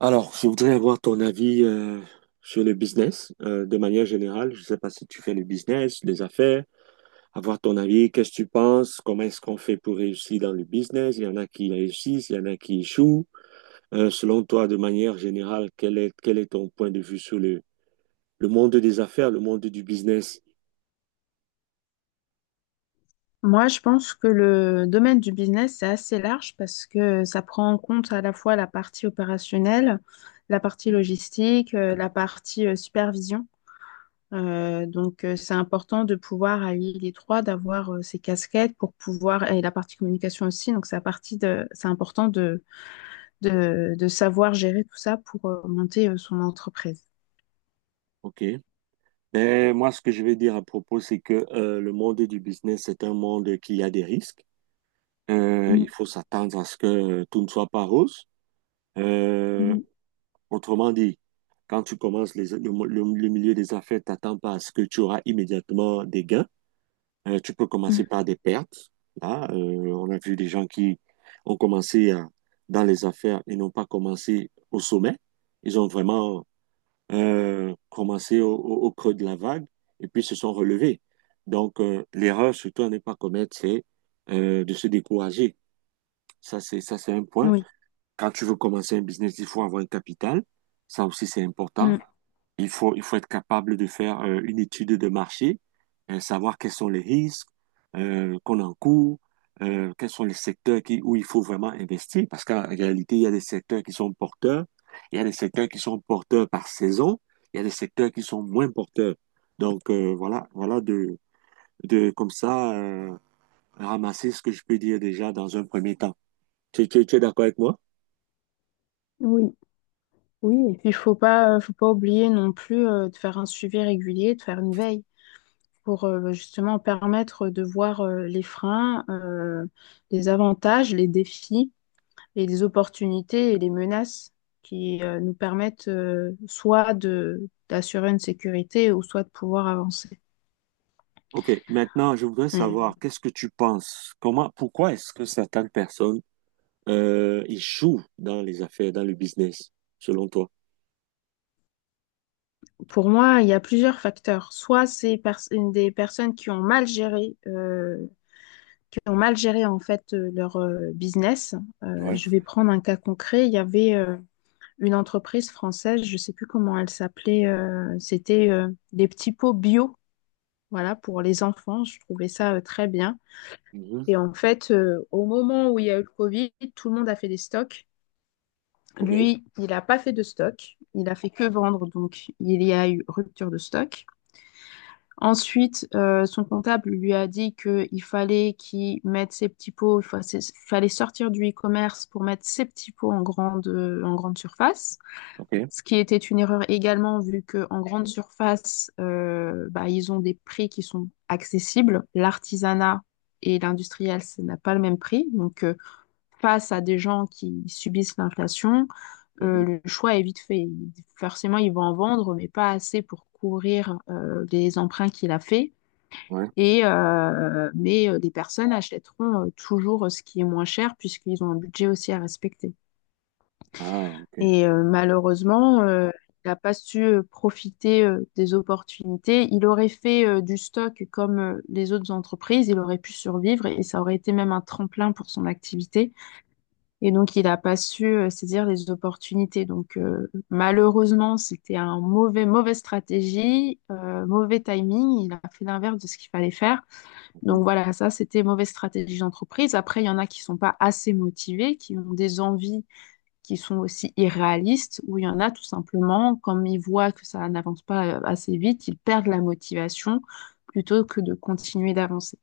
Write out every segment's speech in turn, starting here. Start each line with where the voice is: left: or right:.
right: Alors, je voudrais avoir ton avis sur le business de manière générale. Je ne sais pas si tu fais le business, les affaires. Avoir ton avis, qu'est-ce que tu penses? Comment est-ce qu'on fait pour réussir dans le business? Il y en a qui réussissent, il y en a qui échouent. Selon toi, de manière générale, quel est ton point de vue sur le monde des affaires, le monde du business?
left: Moi, je pense que le domaine du business, c'est assez large parce que ça prend en compte à la fois la partie opérationnelle, la partie logistique, la partie supervision. Donc, c'est important de pouvoir allier les trois, d'avoir ces casquettes pour pouvoir, et la partie communication aussi. Donc, c'est la partie de, c'est important de savoir gérer tout ça pour monter son entreprise.
right: OK. Ben, moi, ce que je vais dire à propos, c'est que le monde du business, c'est un monde qui a des risques. Il
left: Mm,
right: faut s'attendre à ce que tout ne soit pas rose. Euh,
left: oui,
right: Autrement dit, quand tu commences le milieu des affaires, t'attends pas à ce que tu auras immédiatement des gains. Tu peux commencer
left: mm.
right: par des pertes. Là, on a vu des gens qui ont commencé à- dans les affaires et n'ont pas commencé au sommet. Ils ont vraiment commencé au creux de la vague et puis se sont relevés. Donc, l'erreur, surtout à ne pas commettre, c'est de se décourager. Ça, c'est un point.
left: Oui.
right: Quand tu veux commencer un business, il faut avoir un capital. Ça aussi, c'est important.
left: Mm.
right: Il faut être capable de faire une étude de marché, savoir quels sont les risques qu'on encourt, quels sont où il faut vraiment investir, parce qu'en réalité, il y a des secteurs qui sont porteurs, il y a des secteurs qui sont porteurs par saison, il y a des secteurs qui sont moins porteurs. Donc voilà de comme ça ramasser ce que je peux dire déjà dans un premier temps. Tu es d'accord avec moi?
left: Oui. Oui, et puis il faut pas oublier non plus de faire un suivi régulier, de faire une veille pour justement permettre de voir les freins, les avantages, les défis et les opportunités et les menaces qui nous permettent soit de d'assurer une sécurité ou soit de pouvoir avancer.
right: Ok, maintenant je voudrais
left: Mais
right: savoir qu'est-ce que tu penses? Pourquoi est-ce que certaines personnes échouent dans les affaires, dans le business, selon toi?
left: pour moi, il y a plusieurs facteurs. Soit une des personnes qui ont mal géré en fait leur business.
right: Ouais.
left: Je vais prendre un cas concret. Il y avait une entreprise française, je ne sais plus comment elle s'appelait. C'était des petits pots bio, voilà, pour les enfants. Je trouvais ça très bien.
right: Mhm.
left: Et en fait, au moment où il y a eu le Covid, tout le monde a fait des stocks.
right: Ok.
left: Lui, il n'a pas fait de stock. Il a fait que vendre, donc il y a eu rupture de stock. Ensuite, son comptable lui a dit qu'il fallait qu'il mette ses petits pots, fallait sortir du e-commerce pour mettre ses petits pots en grande surface,
right: Ok.
left: ce qui était une erreur également vu qu'en grande surface, bah, ils ont des prix qui sont accessibles. L'artisanat et l'industriel, ça n'a pas le même prix. Donc, face à des gens qui subissent l'inflation,
right: Mhm.
left: le choix est vite fait. Forcément, ils vont en vendre, mais pas assez pour couvrir les emprunts qu'il a faits.
right: Ouais.
left: Mais les personnes achèteront toujours ce qui est moins cher puisqu'ils ont un budget aussi à respecter.
right: Ah, ok.
left: Et malheureusement, il n'a pas su profiter des opportunités. Il aurait fait du stock comme les autres entreprises, il aurait pu survivre et ça aurait été même un tremplin pour son activité. Et donc, il n'a pas su saisir les opportunités. Donc, malheureusement, c'était mauvaise stratégie, mauvais timing. Il a fait l'inverse de ce qu'il fallait faire. Donc
right: Mhm.
left: voilà, ça, c'était mauvaise stratégie d'entreprise. Après, il y en a qui sont pas assez motivés, qui ont des envies qui sont aussi irréalistes, ou il y en a tout simplement, comme ils voient que ça n'avance pas assez vite, ils perdent la motivation plutôt que de continuer d'avancer.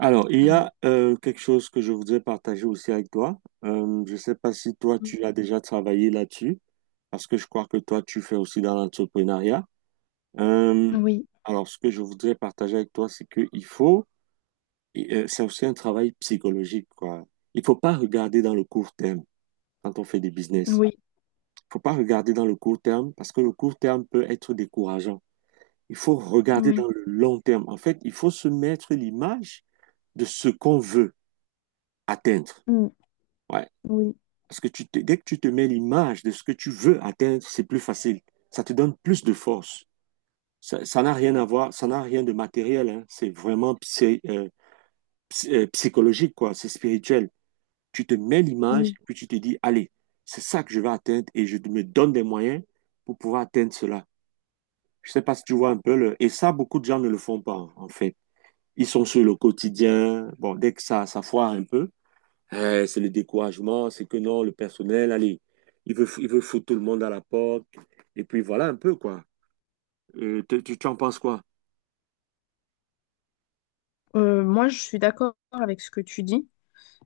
right: Alors, il y
left: Voilà.
right: a quelque chose que je voudrais partager aussi avec toi. Je ne sais pas si toi, tu as déjà travaillé là-dessus, parce que je crois que toi, tu fais aussi dans l'entrepreneuriat. Euh,
left: Oui,
right: alors, ce que je voudrais partager avec toi, c'est qu'il faut, c'est aussi un travail psychologique, quoi. Il ne faut pas regarder dans le court terme quand on fait des business.
left: oui,
right: Faut pas regarder dans le court terme parce que le court terme peut être décourageant. Il faut regarder dans
left: oui.
right: le long terme. En fait, il faut se mettre l'image de ce qu'on veut atteindre.
left: Mm,
right: Ouais.
left: oui,
right: Parce que dès que tu te mets l'image de ce que tu veux atteindre, c'est plus facile. Ça te donne plus de force. Ça n'a rien à voir, ça n'a rien de matériel, hein. C'est vraiment psychologique, quoi. C'est spirituel. Tu te mets l'image,
left: oui.
right: puis tu te dis, allez, c'est ça que je vais atteindre et je me donne des moyens pour pouvoir atteindre cela. Je sais pas si tu vois un peu le... Et ça, beaucoup de gens ne le font pas, en fait. Ils sont sur le quotidien. Bon, dès que ça foire un peu, eh, c'est le découragement, c'est que non, le personnel, allez, il veut foutre tout le monde à la porte. Et puis voilà un peu, quoi. Tu en penses quoi?
left: Moi, je suis d'accord avec ce que tu dis.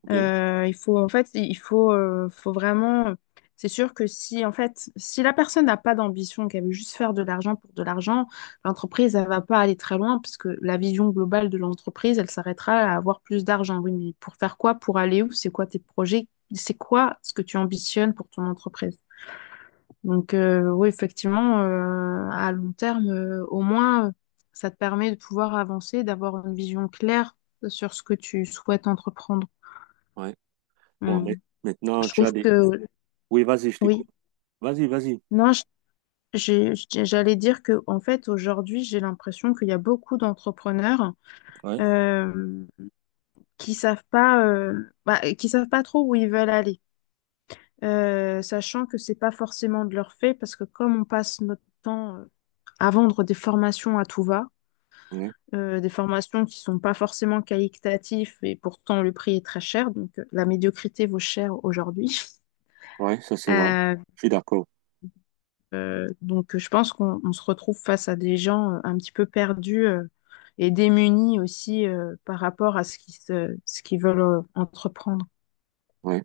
right: OK,
left: Il faut en fait, il faut, Faut vraiment. C'est sûr que si en fait, si la personne n'a pas d'ambition, qu'elle veut juste faire de l'argent pour de l'argent, l'entreprise, elle va pas aller très loin parce que la vision globale de l'entreprise, elle s'arrêtera à avoir plus d'argent. Oui, mais pour faire quoi? Pour aller où? C'est quoi tes projets? C'est quoi ce que tu ambitionnes pour ton entreprise? Donc, oui, effectivement, à long terme, au moins, ça te permet de pouvoir avancer, d'avoir une vision claire sur ce que tu souhaites entreprendre.
right: ouais. Bon,
left: Mm.
right: mais maintenant,
left: Je
right: tu as
left: trouve
right: des...
left: que
right: Oui, vas-y, je t'écoute.
left: oui.
right: Vas-y, vas-y.
left: Non, je- j'ai- J'allais dire que en fait aujourd'hui j'ai l'impression qu'il y a beaucoup d'entrepreneurs
right: Ouais,
left: euh, qui savent pas, bah, qui savent pas trop où ils veulent aller. Sachant que c'est pas forcément de leur fait parce que comme on passe notre temps à vendre des formations à tout va,
right: ouais,
left: des formations qui sont pas forcément qualitatives et pourtant le prix est très cher, donc la médiocrité vaut cher aujourd'hui.
right: ouais, ça c'est vrai. Je suis d'accord.
left: Donc, je pense qu'on on se retrouve face à des gens un petit peu perdus et démunis aussi par rapport à ce qu'ils veulent entreprendre.
right: Ouais,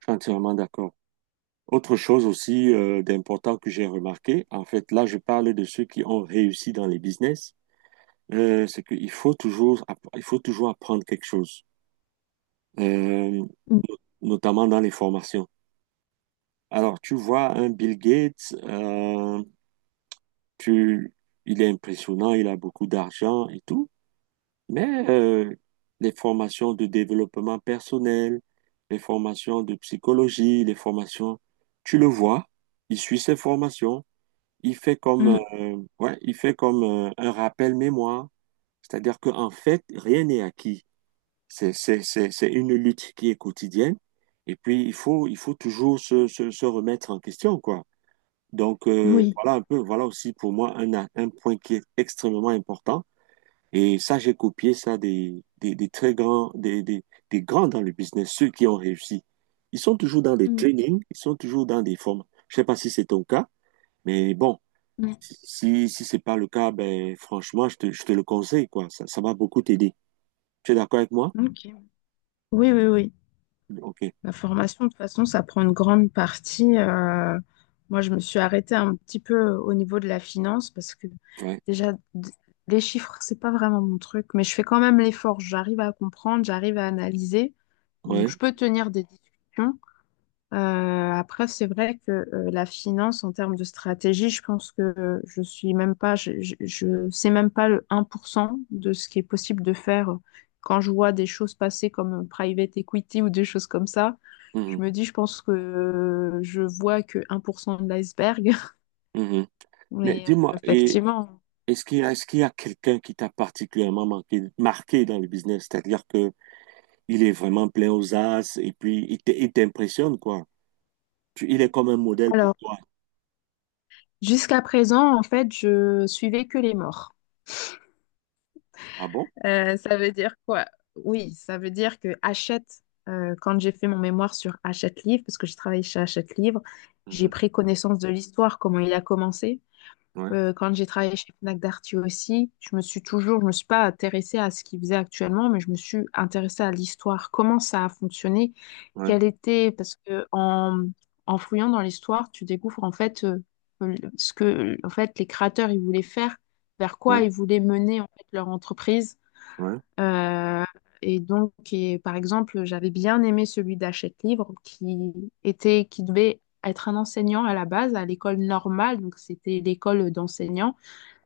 right: je suis entièrement d'accord. Autre chose aussi d'important que j'ai remarqué, en fait, là, je parle de ceux qui ont réussi dans les business, c'est qu'il faut toujours, il faut toujours apprendre quelque chose, euh,
left: Mm,
right: notamment dans les formations. Alors, tu vois, un Bill Gates, tu, il est impressionnant, il a beaucoup d'argent et tout, mais les formations de développement personnel, les formations de psychologie, les formations, tu le vois, il suit ses formations. Il fait comme,
left: mm,
right: ouais, il fait comme un rappel mémoire, c'est-à-dire qu'en fait, rien n'est acquis. C'est une lutte qui est quotidienne, et puis il faut toujours se remettre en question, quoi. Donc
left: oui.
right: voilà un peu, voilà aussi pour moi un point qui est extrêmement important. Et ça, j'ai copié ça des très grands, des grands dans le business, ceux qui ont réussi. Ils sont toujours dans des
left: Mm,
right: trainings, ils sont toujours dans des formes. Je sais pas si c'est ton cas, mais bon.
left: mm.
right: Si, si c'est pas le cas, ben, franchement, je te le conseille, quoi. Ça va beaucoup t'aider. Tu es d'accord avec moi?
left: Ok. Oui, oui, oui.
right: Ok.
left: La formation, de toute façon, ça prend une grande partie. Moi, je me suis arrêtée un petit peu au niveau de la finance parce que
right: Ouais.
left: déjà, les chiffres, c'est pas vraiment mon truc, mais je fais quand même l'effort. J'arrive à comprendre, j'arrive à analyser. Donc,
right: Ouais.
left: je peux tenir des discussions. Après, c'est vrai que la finance, en termes de stratégie, je pense que je sais même pas le 1 % de ce qui est possible de faire quand je vois des choses passer comme private equity ou des choses comme ça.
right: Mhm.
left: Je pense que je vois que 1 % de l'iceberg.
right: Mhm. Mais
left: Mais
right: dis-moi, et
left: effectivement.
right: est-ce qu'il y a quelqu'un qui t'a particulièrement marqué dans le business? C'est-à-dire que il est vraiment plein aux as et puis il t'impressionne, quoi. Il est comme un modèle pour
left: Alors,
right: toi.
left: jusqu'à présent, en fait, je suivais que les morts.
right: Ah bon?
left: Ça veut dire quoi? Oui, ça veut dire que Hachette, quand j'ai fait mon mémoire sur Hachette Livre, parce que j'ai travaillé chez Hachette Livre, j'ai
right: Mhm.
left: pris connaissance de l'histoire, comment il a commencé.
right: Ouais.
left: Quand j'ai travaillé chez Fnac Darty aussi, je me suis pas intéressée à ce qu'ils faisaient actuellement, mais je me suis intéressée à l'histoire, comment ça a fonctionné,
right: Ouais.
left: quelle était, parce que en fouillant dans l'histoire, tu découvres en fait ce que en fait les créateurs ils voulaient faire, vers quoi
right: Ouais.
left: ils voulaient mener en fait leur entreprise,
right: Ouais.
left: euh, et donc, et par exemple, j'avais bien aimé celui d'Hachette Livre qui était, qui devait être un enseignant à la base à l'école normale, donc c'était l'école d'enseignants,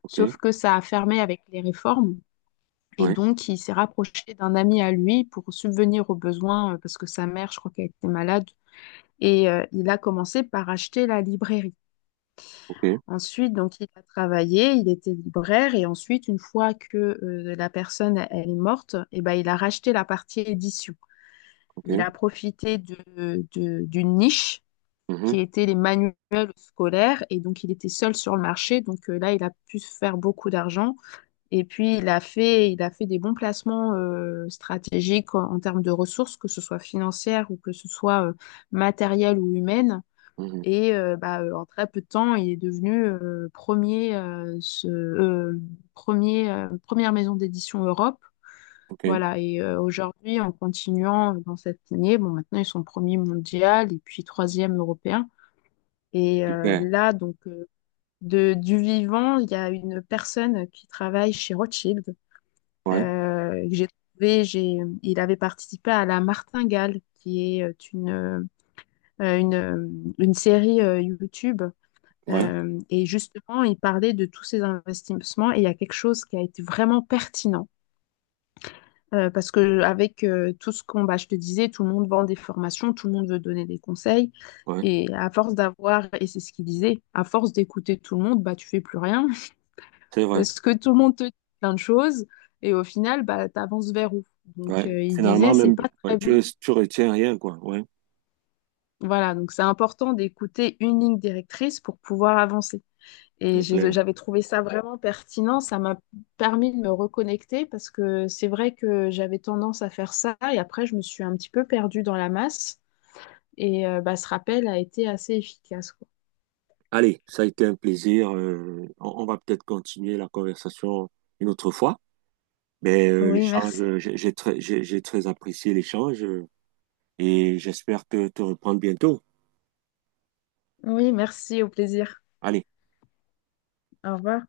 right: Ok.
left: sauf que ça a fermé avec les réformes. Et
right: Ouais.
left: donc, il s'est rapproché d'un ami à lui pour subvenir aux besoins parce que sa mère, je crois qu'elle était malade. Et il a commencé par acheter la librairie.
right: Ok.
left: Ensuite, donc, il a travaillé, il était libraire, et ensuite, une fois que la personne elle est morte, eh ben, il a racheté la partie édition.
right: Ok.
left: Il a profité d'une niche
right: Mhm.
left: qui était les manuels scolaires, et donc il était seul sur le marché. Donc, là, il a pu se faire beaucoup d'argent. Et puis, il a fait des bons placements stratégiques en termes de ressources, que ce soit financières ou que ce soit matérielles ou humaines.
right: Mhm.
left: Et en très peu de temps, il est devenu premier, première maison d'édition Europe.
right: Ok.
left: Voilà, et aujourd'hui, en continuant dans cette lignée, bon, maintenant ils sont premiers mondial et puis troisième européen. Et
right: Super.
left: du vivant, il y a une personne qui travaille chez Rothschild,
right: Ouais.
left: que il avait participé à La Martingale, qui est une, euh, une série YouTube,
right: Ouais.
left: et justement, il parlait de tous ces investissements et il y a quelque chose qui a été vraiment pertinent. Parce que avec tout ce qu'on, bah, je te disais, tout le monde vend des formations, tout le monde veut donner des conseils.
right: Ouais.
left: Et à force d'avoir, et c'est ce qu'il disait, à force d'écouter tout le monde, bah, tu fais plus rien.
right: C'est vrai.
left: Parce que tout le monde te dit plein de choses. Et au final, bah, tu avances vers où? Donc,
right: Ouais,
left: il disait,
right: finalement,
left: c'est
right: même,
left: pas
right: ouais,
left: très bon.
right: tu retiens rien, quoi. Ouais,
left: Voilà, donc c'est important d'écouter une ligne directrice pour pouvoir avancer.
right: c'est clair.
left: J'avais trouvé ça vraiment pertinent. Ça m'a permis de me reconnecter parce que c'est vrai que j'avais tendance à faire ça et après, je me suis un petit peu perdue dans la masse. Et bah, ce rappel a été assez efficace, quoi.
right: Allez, ça a été un plaisir. On va peut-être continuer la conversation une autre fois. Mais
left: Oui,
right: l'échange,
left: merci.
right: j'ai très apprécié l'échange et j'espère te reprendre bientôt.
left: Oui, merci, au plaisir.
right: Allez.
left: Au revoir.